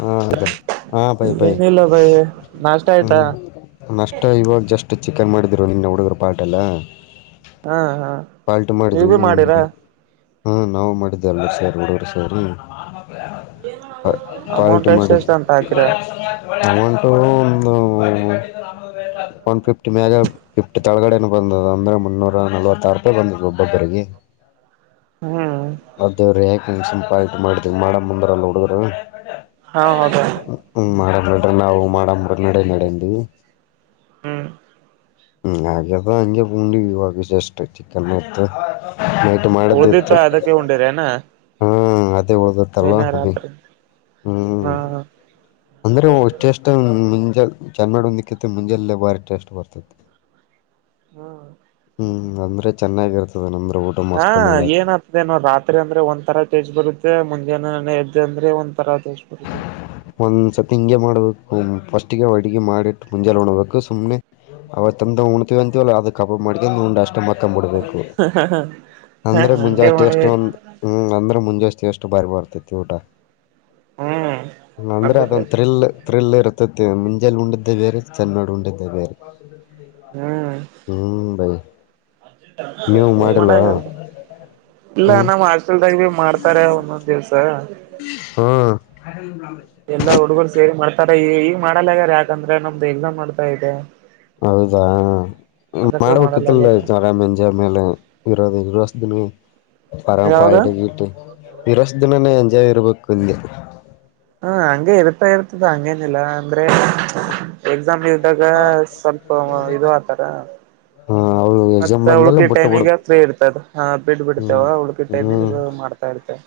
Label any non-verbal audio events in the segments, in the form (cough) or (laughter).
ಹಾ (unintelligible) ಹಾ ಪೈ ಪೈ ಏನಿಲ್ಲ ಭಯ ನಾಷ್ಟ ಆಯ್ತಾ ಹ್ಮ್ ನ ಅಷ್ಟು ಇವಾಗ ಜಸ್ಟ್ ಚಿಕನ್ ಮಾಡಿದ್ದರು ನಿನ್ನ ಹುಡುಗರು ಪಾಟ್ೆಲ್ಲ ಹಾ ಹಾ ಪಾಲ್ಟು ನೀವ್ ಭಿ ಮಾಡ್ದೀವಿ ಮಾಡಿರಾ ಉಂಡಿಗೆ ಹಾ ನಾವು ಮಾಡಿದ್ದ ಎಲ್ಲ ಸೇರಿ ಹುಡುಗರು ಸೇರಿ ಪಾಲ್ಟ್ ಅಮೌಂಟ್ ಎಷ್ಟ ಎಷ್ಟ ಮಾಡಿದ್ವಿ ಅಂತ ಅಕಿರ ಅಮೌಂಟು ಒಂದು ಒನ್ ಫಿಫ್ಟಿ ಮ್ಯಾಗ ಫಿಫ್ಟಿ ತಳಗಡೆನು ಬಂದದ ಅಂದ್ರೆ ಮುನ್ನೂರ ನಲವತ್ತ ಆಾರು ರೂಪಾಯಿ ಬಂದದ ಒಬೊಬ್ಬರಿಗೆ ಹ್ಮ್ ಹ (inaudible) ಅ ದೇವ್ರಿ ಯಾಕನ್ ಸಂಪ ಆತ ಮಾಡಿದವಿ ಮಾಡ ಮುಂದ್ರಲ್ಲ ಹುಡುಗರು ಹಾ ಹೌದಾ ಹ್ಮ ಮಾಡನ್ ನ (unintelligible) ಡ್ರಿ ನಾವು ಮಾಡಂಬ್ರ ನಡ ನಡಂಡಿ ಹ್ಮ್ ಹ್ಮ ಅಗದ ಅಂಗೆ (unintelligible) ಪೂಂಡಿ ವಿಾಗ ಇಷ್ಟ ಚಕ್ಕನ್ ಮತ್ತು ಉಳದಿಿತಾ ಅದಕ್ಕೆ ಉಂಡಿರೆನಾ ಉಳಿದಿತ್ತಲ್ಲ ಅಭಿ ರಾತ್ರಿ ಹ್ಮ್ ಹಾ ಅಂದ್ರೆ ಟೇಸ್ಟ್ ಮುಂಜೆ ಚೆನ್ನ ಮಾಡಿ ಒಂದಕ್ಕ ಮುಂಜೆಲ್ಲೆ ಭಾರಿ ಟೇಸ್ಟ್ ಬರ್ತತಿ ಹ್ಮ ಹ್ಮ್ ಅಂದ್ರೆ ಚೆನ್ನಾಗಿ ಇರ್ತದ ಅಂದ್ರೆ ಊಟ ಹಾ ಮಸ್ತ್ ಮಾಡಕ್ ಏನ ಇದೇ ರಾತ್ರಿ ಅಂದ್ರೆ ಒಂತರ ಟೇಸ್ಟ್ ಬರುತ್ತೆ ಮುಂಜಾನೆ ಎದ್ಧೆ ಅಂದ್ರೆ ಒಂದ್ ತರ ಟೇಸ್ಟ್ ಬರುತ್ತೆ ಒಂದ್ಸತಿ ಹಿಂಗೆ ಮಾಡ್ಬೇಕು ಫಸ್ಟ್ಿಗೆ ಅಡುಿಗೆ ಮಾಡಿಟ್ಟು ಮುಂಜೆ ಹೊಣಬೇಕು ಸುಮ್ನೆ ಅವತ್ಂದ ಉಣ್ತೀವಿ ಅಂತೀವಲ್ಲ ಅದ ಕಬಾಬ್ ಮಾಡಿಕೊಂಡ್ ಉಂಡ ಅ ಮಾಡ ಹಕ್ಂಬಿಡ್ಬೇಕು ಹ ಅಂದ್ರೆ ಮುಂಜಾ ಹಂಗೆ ಟೇಸ್ಟ್ ಮಾಡ್ಬೇಕ ಒಂದ್ ಹ್ಮ್ ಅಂದ್ರೆ ಮುಂಜಾನೆ ಅಷ್ಟು ಬಾರಿ ಬರ್ತೈತಿ ಊಟ ಹ್ಮ ಅಂದ್ರೆ ಅದೊಂದ್ ತ್ರಿಲ್ ಥ್ರಿಲ್ ಇರತೈತಿ ಮುಂಜೆೆಯಲ್ಲಿ ಉಂಡಿದ್ದೆ ಬೇರೆ ಚೆನ್ನಡ ಉಂಡಿದ್ದ ಬೇರೆ ಹ್ಮ್ ಹ್ಮ್ ಬೈಿ ಇಲ್ಲ ಹ್ಮ್ ನ್ ಆ (unintelligible) ಮಾಡ್ತಾರ ಒಂದೊಂದ್ ದಿವ್ಸ ಹ್ಮ ಎಲ್ಲಾ ಹುಡುಗರು ಸೇರಿ ಮಾಡ್ತಾರ ಈ ಈಗ ಮಾಡಲ್ಲ ಯ್ಯಾರ ಯಾಕಂದ್ರೆ ನಮ್ದು ಎಕ್ಸಾಮ್ ಬರ್ತಾ ಇದೆ ಹೌದಾ ಅದಕ್ಕೆ ಮಾಡ್ಬೇಕಿತ್ತಲ್ಲ ಮಾಡಲ್ಲಗ್ಯಾರ ಆರಾಮ ಮೇಲೆ ಇ ಇ ವಷ ಪರ ಯಾವಾಗ ಪಳಿಟ್ಟ (unintelligible) ಇರೋಷ್ಟ ದಿನಾನೇ ಎಂಜಾಯ್ ಇರ್ಬೇಕು ಇಲ್ಲಿ ಹ್ಮ ಹಂಗೆ ಇರ್ತಾ ಇರ್ತದ ಹಂಗೇನಿಲ್ಲಾ ಅಂದ್ರೆ (inaudible) ಎಕ್ಸಾಮ್ ಇದ್ದಾಗ ಸ್ವಲ್ಪ ಇದು ಆತಾರ ಹ ಅವ್ರು ಎಕ್ಸಾಮ್ ಮತ್ತ ಬಂದಲ್ಲ ಉಳಿಕೆ ಬಿಟ್ಟ ಬಿಡು ಟೈಮಿಗ ಇರ್ತದ ಹ ಬಿಡ್ ಹ್ಮ್ ಬಿಡ್ತೇವಾಗ ಉಳಿಕೆ ಟೈಮಿ ಮಾಡ್ತಾ ಇರ್ತೆವೆ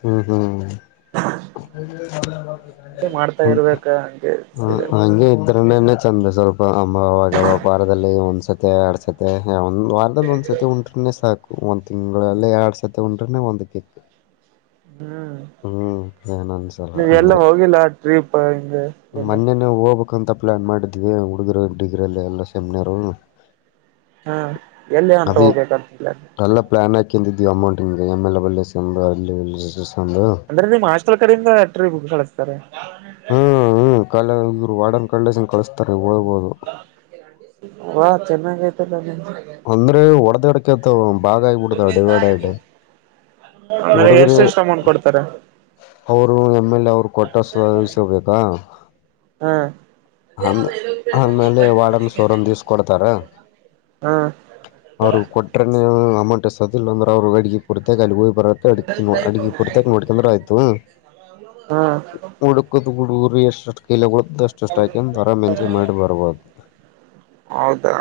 ಹ್ಮ ಹ್ಮ ಹಾ (unintelligible) ಹೌದ (inaudible) ಮಾಡ್ತಾ ಇರ್ಬೇಕಾ ಹಂಗೆ ಹ ಹಂಗೆ ಇದ್ರೇನೆ ಚಂದ ಸ್ವಲ್ಪ ಅ ಅವಾಗ ಅವ ವಾರದಲ್ಲಿ ಒಂದ್ಸತಿ ಎರಡ್ ಸತಿ ಮ ಒಂದ್ ವಾರದಲ್ಲಿ ಒಂದ್ಸತಿ ಉಂಟ್ರೆನೆ ಸಾಕು ಒಂದ್ ತಿಂಗಳಗಳಲ್ಲಿ ಎರಡ್ ಸತಿ ಉಂಡ್ರನೆ ಒಂದ್ ಕಿಕ್ ಹ್ಮ್ ಹ್ಮ್ ಏನ್ ಅನ್ಸಲ್ಲ ನೀವೆ ಎಲ್ಲ ಅಂದ್ರೆ ಹೋಗಿಲ್ಲ ಟ್ರಿಪ್ ಹಿಂಗೆ ಎಲ್ಲ ಇನ್ನ ಹೋಗ್ಬೇಕು ಕ್ಕಂತ ಪ್ಲ್ಾನ್ ಮಾಡಿದ್ದೀವಿ ಹುಡುಗರು ಡಿಗ್ರಿಯಲ್ಲಿ ಎಲ್ಲ ಸೇಮ್ನರು ಹಾ ಎಲ್ಲಿ ಅಂತ ಅದೇ ಹೋಗ್ಬೇಕಂತ ಎಲ್ಲ ಪ್ಲಾನ್ ಹಾಕೊಂಡಿದೀವಿ ಅಮೌಂಟ್ಿಗೆ ಎಮೆಲ್ಲ ಬಳ್ಳಕ ಅಲ್ಲಿ ಇಲ್ಲಿ ಅಂದ್ರೆ ನೀಮ್ ಹಾಸ್ಟೆಲ್ ಕಡೆ ಇಂದ ಟ್ರಿಪ್ ಗೆ ಕಳಿಸ್ತಾರ ಹ್ಮ್ ಹ್ಮ್ ಕ ಇವರು ವಾಡನ್ ಕಡೆ ಇಂದ ಕಳಿಸತಾರೆ ಹೋಗ್ಬೋದು ವಾ ಚೆನ್ನ ಗಯತಲ್ಲ ಅಂದ್ರೆ ಒಡದಡೆ ಬಾಾಗ ಆಿ ಕೊಡ್ತ ಡಿಿವೈಡ್ ಆು ಅಂದ್ರೆ ಉಡುಗ್ರ ಎಷ್ಟ ಎಷ್ಟ್ ಅಮೌಂಟ್ ಕೊಡ್ತಾರ ಅವರು ಎಮ್ ಎಲ್ ಎ ಅವ್ರು ಕೊಟ್ಟ ಸಿಸಬೇಕಾ ಹಾ ಅೇ ಆಮೇಲೆ ವಾರ್ಡನ್ ಸರ್ ಒಂದ್ ದಿವ್ಸ ಕೊಡ್ತಾರ ಹ ಅವ್ರು ಕೊಟ್ರನೆೇ ಅಮೌಂಟ್ ಎಸೋದಿಲ್ಲ ಅಂದ್ರೆ ಅವ್ರರು ಅಡಿಗೆ ಕುೂರ್ತ ಅಲ್ಲಿ ಹೋಗ್ ಬರತ್ತ ಅಡ್ಿ ಅಡಗ ಪುರ್ತ ನೋಡ್ಕಂದ್ರ ಆಯ್ತು ಹಾ ರಿ ಎಷ್ಟ ಕಲ ಅಷ್ಟು ಕರ ಮೆಂಚಿ ಮಾಡಿ ಬರ್ಬೋದು ಹೌದಾ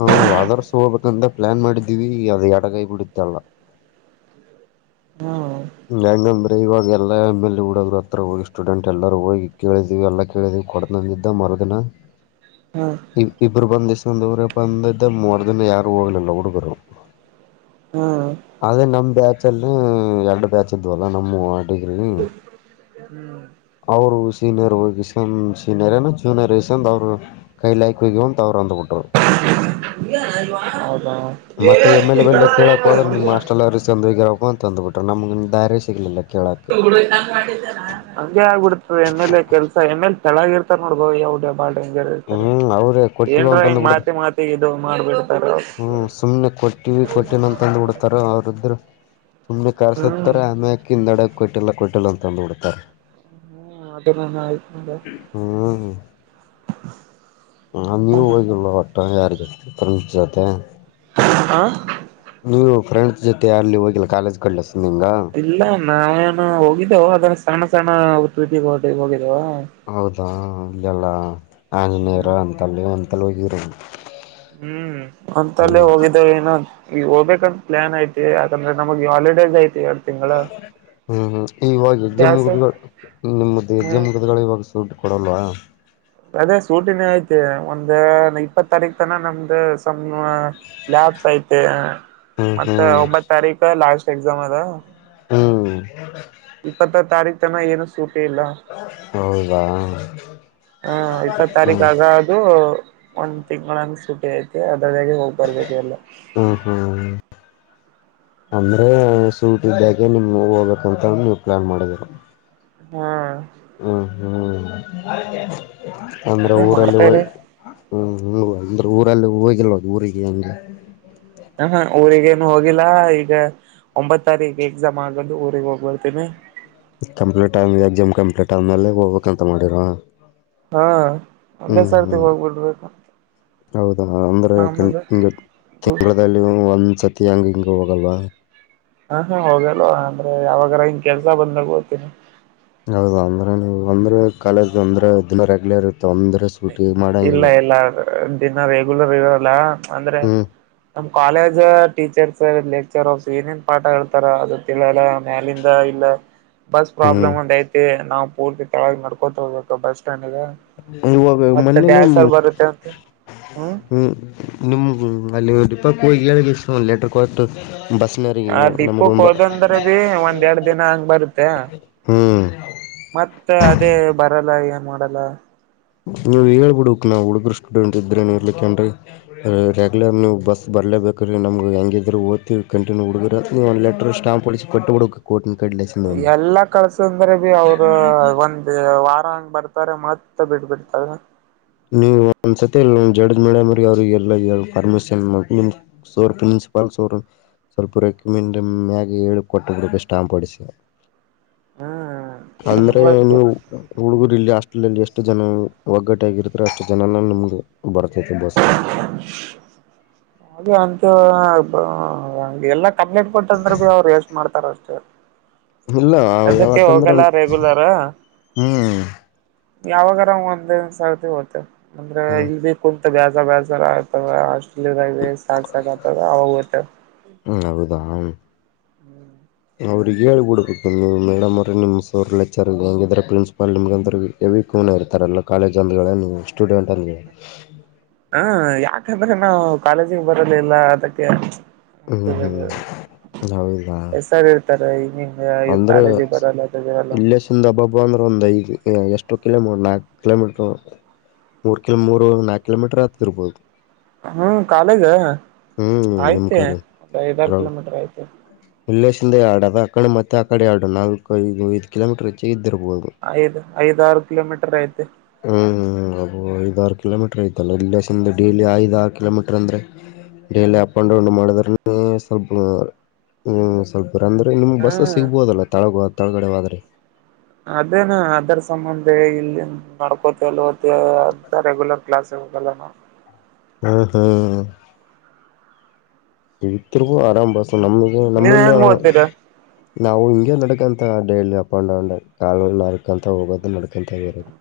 ಹಾ ವಾದಾರ್ಸ ಹೋಗಬೇಕಂತ ಪ್ಲಾನ್ ಮಾಡಿದೀವಿ ಅದ ಎಡಗೈ ಬಿಡತ್ತ ಅಲ್ಲಾ ಹ್ಮ ಇಂಗ ಇವಾಗ ಎಲ್ಲ ಎಮ್ ಎಲ್ ಹಡೋ್ ಹತ್ರ ಹೋಗಿ ಸ್ಟೂಡೆಂಟ್ ಎಲ್ಲರೂ ಹೋಗಿ ಕೇಳಿದಿವವಿ ಎಲ್ಲ ಕೇಳಿದೀವಿ ಕಡ ನಂದಿದ್ದ ಮರದಿನ ಹಾ ಇ ಇಬ್ರು ಬಂದಿಸ್ಂದ್ರ ಬಂದಿದ್ದ ಮೂರ್ ದಿನ ಯಾರು ಹೋಗ್ಲಿಲ್ಲ ಹುಡುಗರು ಹಾ ಅದೇ ನಮ ಬ್ಯಾಚ್ ಅಲ್ಲಿ ಎರಡು ಬ್ಯಾಚ್ ಇದ್ವಲ್ಲ ನಮ್ಮ ಆಟಗ್ರಿ ಹ್ಮ್ ಅವರು ಸೀನಿಯರ್ ವಕಿಸನ್ ಜೀನಿಯರ್ ಏ ಜೂನಿಯರ್ಸ್ ಅಂದ ಅವ್ ಕೈ ಲಾಕ್ ಹೋಗಿ ಅಂತ ಅವರು ಅಂದ್ಬಿಟ್ಟರು ವ ಹದ ಮತ್ತೆ ಎಮ ಎಲೆ ಬೆಲೆ ಕೇಳಕ್ೋದ್ರೆ ನಿಮ್ಮ ಅಷ್ಟ ಎಲ್ಲ ರಿ ಚಂದ್ರಗ ಇರಕ್ ಅಂತ ತಂದು್ಬಿಟರು ನಮಗೆ ದಾರಿ ಸಿಗಲಿಲ್ಲ ಕೇಳೋಕ್ಕೆ ಹಗೆ ಆಗ್ಬಿಡ್ತದೆ ಎಮೇಲೆ ಕೆಲ್ಸ ಎಮ್ಮೇಲೆ ತೆಳಗ ಇರ್ತಾರ ನೋಡ್ಬೋ ಯಾವ ಬಾಳ ಡಂಜರ್ ಇರ್ತಾರೆ ಹ್ಮ್ ಅವ್ರೇ ಕೊಟ್ಟಿವ ಏನ್ರಾ ಹಿಂಗ್ ಮಾತೆ ಮಾತಿ ಇ ಮಾಡ್ಬೇಡ ಹ್ಮ ಸುಮ್ನೆ ಕೊಟ್ಟಿವ ಕೊಟ್ಟಿನ ಅಂತಂದ್ ಬಿಡ್ತಾರ ಅವ್ರ ಇದರು ಸುಮ್ನೆ ಹ್ಮ್ ಕಾರ್ಸುತ್ತಾರೆ ಆಮೇಕ ಹಿಂದಡ ಕೊಯಟ್ಟಿಲ್ಲ ಕೊಟ್ಟಿಲ್ಲ ಅಂತಂದು್ ಬಿಿಡ್ತಾರೆ ಹ್ಮ ಅದ ನ ಆಯ್ತು ನೋ ಹಾ ಹ ನೀವ್ ಹೋಗಿಲ್ ಹೊಟ್ಟ ಯಾರಿಗಮತೆ ಹ ನೀವು ಫ್ರೆಂಡ್ಸ್ ಜೊತೆ ಯಾರಲ್ಲಿ ಹೋಗಿಿಲ್ಲ ಕಾಲೇಜ್ ಕಡ್ಿಸ ನಿಿಂಗ ಇಲ್ಲ ನಾವೇನು ಹೋಗಿದ್ದೇವು ಅದನ್ನ ಸಣ್ಣ ಸಣ ೀಟ ಹೊ ಹೋಗಿದ್ದೇವ ಹೌದಾ ಇದೆಲ್ಲ ಆಂಜನೇಯರು ಹ್ಮ್ ಅಂತಲ್ಲ ಅಂತಲ್ಲ ಹೋಗಿರೋದು ಹ್ಮ್ ಅಂತಲ್ಲೇ ಹೋಗಿದ್ದೇಾವ ಏನು ಈಗ ಹೋಗಬೇಕಂತ ಪ್ಲಾನ್ ಯಐತಿ ಯಾಕಂದ್ರೆ ನಮಗೆ ಹಾಲಿಡೇಸ್ ಐತಿ ಹೇ ಹ್ಮ್ ಹ್ಮ್ ಇವಾಗ ಹೆಜ್ಜೆ ಬ್ಯಾಸ ಮುಗಗಳು ನಿಮ್ಮ್ದ ಹೆಜ್ಜೆ ಹ್ಮ್ ಮುಗತಗಳು ಇವಾಗ ದುಡ್ಡು ಕೊಡೋಲ್ವಾ ಅದೇ ಸೂಟಿನ ಐತಿ ಒಂದ್ ಇಪ್ಪತ್ ತಾರೀಕ್ ತನ ನಮ್ದ ಸಮ್ ಲ್ಯಾಬ್ಸ್ ಐತೆ ಹ್ಮ್ ಮತ್ತ ಹ್ಮ್ ಒಂಬತ್ ತಾರೀಕ ಲಾಸ್ಟ್ ಎಕ್ಸಾಮ್ ಅದ ಹ್ಮ್ ಇಪ್ಪತ್ತ ತಾರೀಖ ತನ ಏನು ಸೂಟಿ ಇಲ್ಲ ಹೌದಾ ಹ್ಮ ಇಪ್ಪತ್ ತಾರೀಕ ಹ್ಮ್ ಅದ ಅದು ಒಂದ್ ತಿಂಗಳಂಗ ಸುಟಿ ಐತಿ ಅದ್ರದಾಗಿೆ ಹೋಗ್ ಬರ್ಬೇಕು ಎಲ್ಲ ಊ ಉ ಅಂದ್ರೆ ಸೂಟ್ ಇದ್ದಾಗೆ ನಿಮ್ ಹೋಗ್ಬೇಕಂತ ನೀವು ಪ್ಲಾನ್ ಮಾಡಿದರ ಹಾ ಹ್ಮ್ ಹ್ಮ್ ಅಂದ್ರೆ ಅದೇ ಊರಲ್ಲಿ ಹ ಮಾಡ್ತಾರಿ ಹ್ಮ್ ಹಂಗ ಅಂದ್ರ ಊರಲ್ಲಿ ಹೋಗಿಲ್ವ ಊರಿಗೆ ಹಾಗೇ ಹ ಊರಿಗೇನು ಹೋಗಿಲ್ಲಾ ಈಗ ಒಂಬತ್ ತಾರೀಕ ಎಕ್ಸಾಮ್ ಆಗೊಂಡು ಊರಿಗೆ ಹೋಗ್ಬರ್ತೀನಿ ಕಂಪ್ಲೀಟ್ ಆ ಎಕ್ಸಾಮ್ ಕಂಪ್ಲೀಟ್ ಆದ್ಮೇಲೆ ಹೋಗ್ಬೇಕು ಅಂತ ಮಾಡಿರ ಹಾ ಅಂದೇ ಹ್ಮ್ ಸರ್ತಿ ಹ್ಮ್ ಹೋಗ್ಬಿಡ್ಬೇಕಾ ಹೌದಾ ಅಂದ್ರೆ ಯಕ ಹಿಂಗ ತಿಂಗಳದಲ್ಲಿ ಒಂದ್ಸತಿ ಹಂಗ ಹಿಂಗ ಹೋಗಲ್ವಾ ಹಾ ಹಾ ಹೋಗಲ್ ಅಂದ್ರೆ ಯಾವಾಗ್ರ ಹಿಂಗ್ ಕೆಲ್ಸ ಬಂದಾಗ ಹೊತ್ತಿನಿ ಹೌದ ಅಂದ್ರೆ ಒಂದ್ರೆ ಕಾಲೇಜ್ ಒಂದ್ರೆ ದಿನ ರೆಗ್ಯುಲರ್ ಇತ ಒಂದ್ರೆ ಇಲ್ಲ ಇಲ್ಲ ದಿನ ರೆಗ್ಯುಲರ್ ಇರಲ್ಲ ಅಂದ್ರೆ ಹ್ಮ್ ನಮ್ ಕಾಲೇಜ್ ಟೀಚರ್ಸ್ ಲೆಕ್ಚರ್ಸ್ ಏನೇನ್ ಪಾಠ ಹೇಳ್ತಾರ ತಿಳಿಯೇಲ ಮೆಲಿಂದ ಇಲ್ಲ ಬಸ್ ಹ್ಮ್ ಪ್ರಾಬ್ಲಮ್ ಒಂದ ಐತಿ ನಾವು ಪೂರ್ತಿ ತಳವಾಗಿ ನಡ್ಕೋತ ಹೋಗ್ಬೇಕ ಬಸ್ ಸ್ಟ್ಯಾಂಡ್ಗ ಇವಾಗ ಮತ್ತೆ ಮೊನ್ನೆ ಡ್ಯಾನ್ಸರ್ ನಿಮವು ಬರುತ್ತೆ ಅಂತ ಹ್ಮ್ ನಿಮ್ ದೀಪೋಕೇ ಹೋಗಿ ಒಂದು ಲೆಟರ್ ಕೊಟ್ಟು ಆ ಡಿಪೋಕ್ ಹೋದಂದ್ರ ಭೀ ಒಂದ್ ಎರಡ್ ದಿನ ಹಂಗ್ ಬರುತ್ತೆ (unintelligible) ಮತ್ತ ಅದೇ ಬರಲ್ಲ ಏನ್ ಮಾಡಲ್ಲ ನೀವು ಹೇಳಿಬಿಡಬೇಕು ನಾವು ಹುಡುಗರು ಸ್ಟೂಡೆಂಟ್ ಇದಿವಿ ನೀವು ಇರಲು ಕೆನ್ರಿ ರೆ್ಯುಲರ್ ನೀವು ಬಸ್ ಬರ್ಲೇಬೇಕು್ರೀ ನಮ್ಗೆ ಹೆಂಗಿದ್ರು ಓದ್ೀವಿ ಕಂಟನ್ೂ ಹುಡುಗ್ರ ಅಂತ ನೀವು ಒಂದು ಲೆಟಟ್ರ್ ಸ್ಟಾಂಪ್ ಹೊಡಿಸಿ ಕೊಟ್ಟಿಬಿದ್ಬೇಕು ಕೋಟ್ ಕಡೆಯಿಂದ ಎಲ್ಲಾ ಕಳ್ಸ ಅಂದ್ರೆ ಬಿ ಅವ್ರ ಒಂದ ವಾರ ಹಂಗ್ ಬರ್ತಾರೆ ಮತ್ತ ಬಿಟ್ ಬಿಡ್ತಾರೆ ನೀವ ಒಂದ್ಸ ಇಲ್ಲ ಜಡ್ಜ್ ಮಾಡ್ಯ ಮ್ರ ಅವ್ರಿಗೆ ಎಲ್ಲ ಪರ್ಮಿಷನ್ ಸೋರ್ ಪ್ರಿನ್ಸಿಪಾಲ್ ಸೋರು ಸ್ವಲ್ಪ ರೆಕಮೆಂಡ್ ಮ್ಯಾಗೆ ಏಳು ಕೊಟ್ಟುಪೆ ಸ್ಟಾಂಪ್ ಹೊಡಿಸಿ ಹ್ಮ್ ಅಂದ್ರೆ ನೀವು ಹುಡುಗೂರು ಇಲ್ಲಿ ಹಾಸ್ಟೆಲ್ಲ್ಲಿ ಎಷ್ಟು ಜನ ಒಗ್ಗಟ್ಟ ಆಗಿರ್ತಾರೆ ಅಷ್ಟು ಜನನ ನಮಗೆ ಬರ್ತೈತಿ ಬಸ್ ಅದೇ ಅಂತ ಎಲ್ಲ ಕಂಪ್ಲೀಟ್ ಕೊಟ್ಟಂದ್ರೆ ಭೀ ಅವ್ರು ಯಷ್ಟು ಮಾಡ್ತಾರ ಅಷ್ಟೇ ಇಲ್ಲ ಅದಕ್ಕೆ ಯಾವಕಂದ್ರೆ ಹೋಗಲ್ಲ ರೆಗ್ಯುಲರ ಹ್ಮ್ ಯಾವಾಗಾರ ಒಂದೊಂದ್ ಸರ್ತಿ ಹ್ ಅಂದ್ರೆ ಹ್ಮ್ ಇಲ್ ಕುಂತ ಬ್ಯಾಜ ಬ್ಯಾಜ ಆತದ ಹಸ್ಟೆಲ್ ಸಾಕ್ ಸಾಕ್ ಆತದ ಅವಾಗ ಹೋಗುತ್ತೇವೆ ಹೌದಾ ಹ್ಮ್ ಅವ್ರಿಗೆ ಹೇಳಿಬಿಡ್ಬೇಕು ನೀವು ಮೇಡಮ್ ಅವ್ರ ನಿಮ್ಮ ಅವ್ರ ಲೆಚರ್ ಹೆಂಗಿದ್ರ ಪ್ರಿನ್ಸಿಪಾ ನಿಮ್ಗೆ ಅಂದ್ರ ಎ ವಕ್ನ ಇರ್ತಾರಲ್ಲ ಕಾಲೇಜ್ ಅಂದ ನೀವು ಸ್ಟೂಡೆಂಟ್ ಅಂದ ಹಾ ಯಾಕಂದ್ರೆ ನಾವು ಕಾಲೇಜಿಗೆ ಬರಲಿಲ್ಲ ಅದಕ್ಕೆ ಹ್ಮ್ ಹ್ಮ್ೌದಾ ರ ಕಾಲೇಜಿಗೆ ಬರಲ್ಲಲ್ಲ ಚಂದ ಹಬ್ಬಬ್ಬ ಅಂದ್ರೆ ಒಂದು ಐದು ಎಷ್ಟು ಕಿಲೋಮೀ್ ನಾಲ್ಕು ಕಿಲೋಮೀಟರು ಮೂರ್ ಕಿಲ ಮೂ ನಾಕು ಕಿಲೋೀಟರ್ ಹತ ಇರ್ಬಹದು ಹ್ಮ್ ಕಾಲೇಜ ಹ್ಮ್ ನಿಮ್ ಆಯ್ತೆ ಒಬಐದಾರು ಕಿಲೋಮೀಟರ್ ಆಯ್ತೆ ವಿಲ್ಲೇಶಿಂದ ಆಡ ಆ ಕಡೆ ಮತ್ತೆ ಆ ಕಡೆ ಆಡು ನಾಲ್ಕುದು ಐದು ಕಿಲೋಮೀಟರ್ ಹೆಚ್ಚಿಗೆ ಇದ್ದಿರ್ಬಹುದು ಐದ್ ಐದ ಆಾರು ಕಿಲೋಮೀಟರ್ ಐತೆ ಹ್ಮ್ ಹ್ಮ ಅ ಐದ್ಾರರು ಕಿಲೋಮೀಟರ್ ಐತಲ್ಲ ಇಲ್ಲಿಸಂದ ಡೈಲಿ ಐದ ಆರು ಕಿಲೋಮೀಟರ್ ಅಂದ್ರೆ ಡೇಲಿ ಅಪ್ ಅಂಡ್ ಡೌನ್ ಮಾಡಿದ್ರ ಸ್ವಲ್ಪ ಸ್ವಲ್ಪಂದ್ರೆ ಹಾ ಸಿಗ್ಬೋುದಲ್ಲ ತಳಗ ತಳಗಡೆವಾದ್ರೆ ಅದೇನ ಅದರ ಸಂಬಂಧ ಇಲ್ಲಿ ನಡ್ಕೋತ ಅಲ್ ಅಂತ ರೆಗ್ಯುಲರ್ ಕ್ಲಾಸ್ ಹೋಗಲ್ಲ ನಾವು ಹ್ಮ್ ಹ್ಮ್ ವಿತ್ರಿಗ ಆರಾಮ್ ಪಾಸ ನಮಗ ನಮ್ಮ ನೀವ್ ಇನ್ನ ಹೆಂಗ್ ಓದ್ತೀರಾ ನಾವು ಹಿಂಗೆ ನಡ್ಕಂಥ ಡೈಲಿ ಅಪ್ ಆ್ಯಂಡ್ ಡೌನ್ ಕಾ ನರಕಂತ ಹೋಗೋದು ನಡ್ಕೊಂತ ಇರೋದು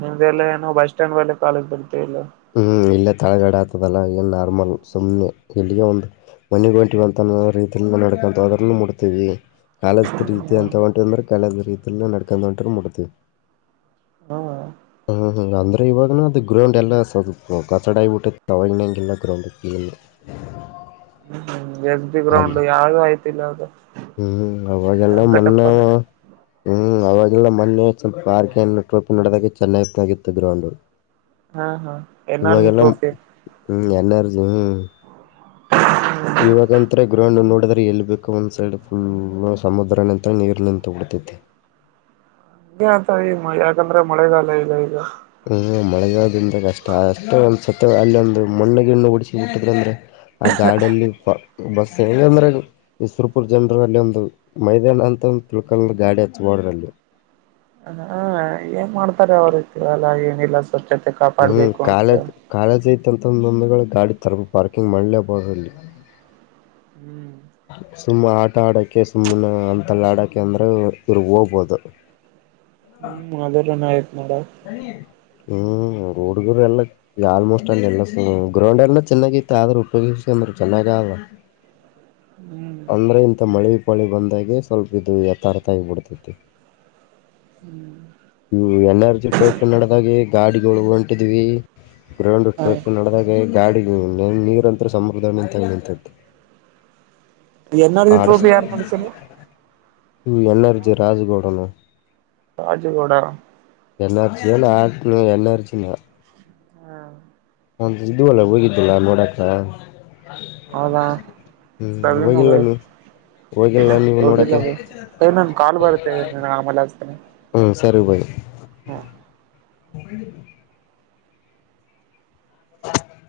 ನಿಮ್ದೆಲ್ಲ ಏನೋ ಬಸ್ ಸ್ಟ್ಯಾಂಡ್ ವೇಲೆ ಕಾಲೇಜ್ ಬರ್ತ ಇಲ್ಲ ಹ್ಮ ಇಲ್ಲೇ ತಳಗಡೆ ಆಗ್ತದಲ್ಲ ಏನು ನಾರ್ಮಲ್ ಸುಮ್ಮನೆ ಇಲ್ಲಿಯ ಒಂದು ಮನೆಗೆ ಹೊಂಟಿವ ಅಂತ ಅನ್ನೋ ರೀತಲ್ಲಿ ಮಡ್ಕಂತು ಅದ್ರ ಮುಡ್ತೀವಿ ಕಾಲೇಜದ ರೀತಿ ಹ್ಮ ಅಂತ ಹೊಂಟು ಅಂದ್ರೆ ಕಾಲೇಜದ್ ರೀತಿಯ ನಡ್ಕೊಂಡ ಹೊಂಟ್ರ ನಡ್ತೀವಿ ಹ್ಮ ಹ್ಮ ಅಂದ್ರೆ ಇವಾಗನ ಅದು ಗ್ರೌಂಡ್ ಎಲ್ಲ ಸೊ ಕಸಡ ಆಗಿಬಿಟ್ಟು ತಗನಂಗಿಲ್ಲ ಗ್ರೌಂಡ ಹ್ಮ್ ಹ್ಮ್ ಎಸ್ ಬಿ ಗ್ರೌಂಡ್ ಅಲ್ಲಿ ಯಾವು ಆಯ್ತಿಲ್ಲ ಅದು ಹ್ಮ್ ಅವಾಗಲ್ಲ ಮ್ಣಾವ ವೆಂಕಟಪ್ಪನ ಹ್ಮ್ ಅವಾಗೆಲ್ಲ ಮೊೆ ಸ್ವಲ್ಪ ಪಾರ್ಕ ಟ್ರಿಪ್ ನಡದಾಗ ಚೆನ್ನಾಗಿ ಆಗಿತ್ತು ಗ್ರೌಂಡ್ ಹಾ ಹಾ ಎನ್ ಆರ್ ಜಿ ಇವಾಗೆಲ್ಲ ಟ್ರೋಫಿ ಹ್ಮ್ ಎನಾರಜ ಹ್ಮ್ ಇವಾಗಂತ್ರ ಗ್ರೌಂಡ್ ನೋಡಿದ್ರೆ ಎಲ್ಲಿ ಬೇಕು ಒಂದ್ ಸೈಡ್ ಫುಲ್ ಸಮುದ್ರ ನಿಂತ ನೀರು ನಿಂತ ಬಿಡ್ತೈತಿ ಹ ಆತ ಈ ಯಾಕಂದ್ರೆ ಮಳೆಗಾಲ ಇಲ್ಲ ಈಗ ಹ್ಮ್ ಮಳೆಗಾಲದ್ರಿಂದ ಕಷ್ಟ ಅ ಅಷ್ಟೇ ಒಂದು್ ಸತ್ತ ಅಲ್ಲಿ ಒಂದು ಮಣ್ಣಗಿಣ್ಣು ಉುಡಿಸಿಬ ಬಿಟ್ಟಿದ್ರ ಅಂದ್ರೆ ಆ ಗಾಡಿಯಲ್ಲಿ ಬಸ್ ಂಗಂದ್ರೆ ಈಸರುಪುರ್ ಜನರು ಅಲ್ಲಿ ಒಂದು ಮೈದಾನ ಅಂತ ಒ ತಿಳ್ಕಲ್ ಗಾಡಿ ಹಚ್ಬಡ್ರ ಅಲ್ಲಿ ಾ ಏನ್ ಮಾಡ್ತಾರೆ ಅವ್ರತಿರಲ್ಲ ಏನಿಲ್ಲ ಸ್ವಚ್ಛತೆ ಹ್ಮ್ ಕಾಪಾಡ್ಬೇಕು ಅಂತ ಕಾಲೇಜ್ ಕಾಲೇಜ್ ಐತೆಂತೊಂದ ಗಾಡಿ ತರ ಪಾರ್ಕಿಂಗ್ ಮಾಡಲೇಬಹ ಅಲ್ಲಿ ಹ್ಮ್ ಸುಮ್ಮನೆ ಆಟ ಆಡೋಕ್ಕೆ ಸುಮ್ಮ್ನೆ ಅಂತಲ್ಲ ಆಡೋಕ್ಕೆ ಅಂದ್ರೆ ಇವ್ರಗ ಹೋಗ್ಬೋದು ಹ್ಮ್ ಮಾದರ ನ ಆಯ್ತ್ು ನಡ ಹ್ಮ್ ರೋಡ್ಗ ಎಲ್ಲ ಈ ಆಲ್ಮೋಸ್ಟ್ ಅಲ್ಲಿೆಲ್ಲ ಗ್ರೌಂಡ್ ಎಲ್ಲ ಚೆನ್ನಾಗಿತ್ತು ಆದ್ರೆ ಉಪಯೋಗಿಸಕಂದ್ರ ಚೆನ್ನಾಗ ಅ (inaudible) ಹ್ಮ್ ಅಂದ್ರೆ ಇಂಥ ಮಳೆ ಪಾಳಿ ಬಂದಾಗೆ ಸ್ವಲ್ಪ ಇದು ಯಥಾರ್ಥ ಆಗಿಬ ಬಿಡ್ತೈತಿ ಹ್ಮಞ ಇವು ಎನ್ ಆರ್ಜಿ ಟ್ರೈಫಿ ನಡೆದಾಗಿೆ ಗಾಡಿ ಒ ಹೊಂಟಿದ್ವಿ ಗ್ರೌಂಡ್ ಹ ಫಿ ನಡೆದಾಗ ಗಾಡಿ ನೀರಂತರ ಸಮ್ರದಂತ ನಿಂತದು ಎನ್ ಆರ್ ಜಿ ಟ್ರೋಫಿ ಯಾರು ಮಾಡ್ಸರಿ ಇ ಎನ್ರ್ಜಿ ರಾಜಜುಗೋಡನು ರಾಜಾಜಗೋಡ ಎನ್ನಾರ್ಜಿಯ ಆ ಎನ್ಾರ್ಜಿನಿನ ಹಾ ನ ಇದುವಲ್ಲ ಹೋಗಿದ್ದಲ್ಲಾ ನೋಡಾಕ ಹೌದಾ ಹ್ಮ್ಯಗನು ಹೋಗಿಲ್ಲವ ಏ ನನ್ ಕಾಲು ಬರುತ್ತೆ ಆಮೇಲೆ ಹತಾನನೆ ಹ್ಞೂ ಸರಿ ಬಾಯ್ ಹಾ ಹ ಹೂ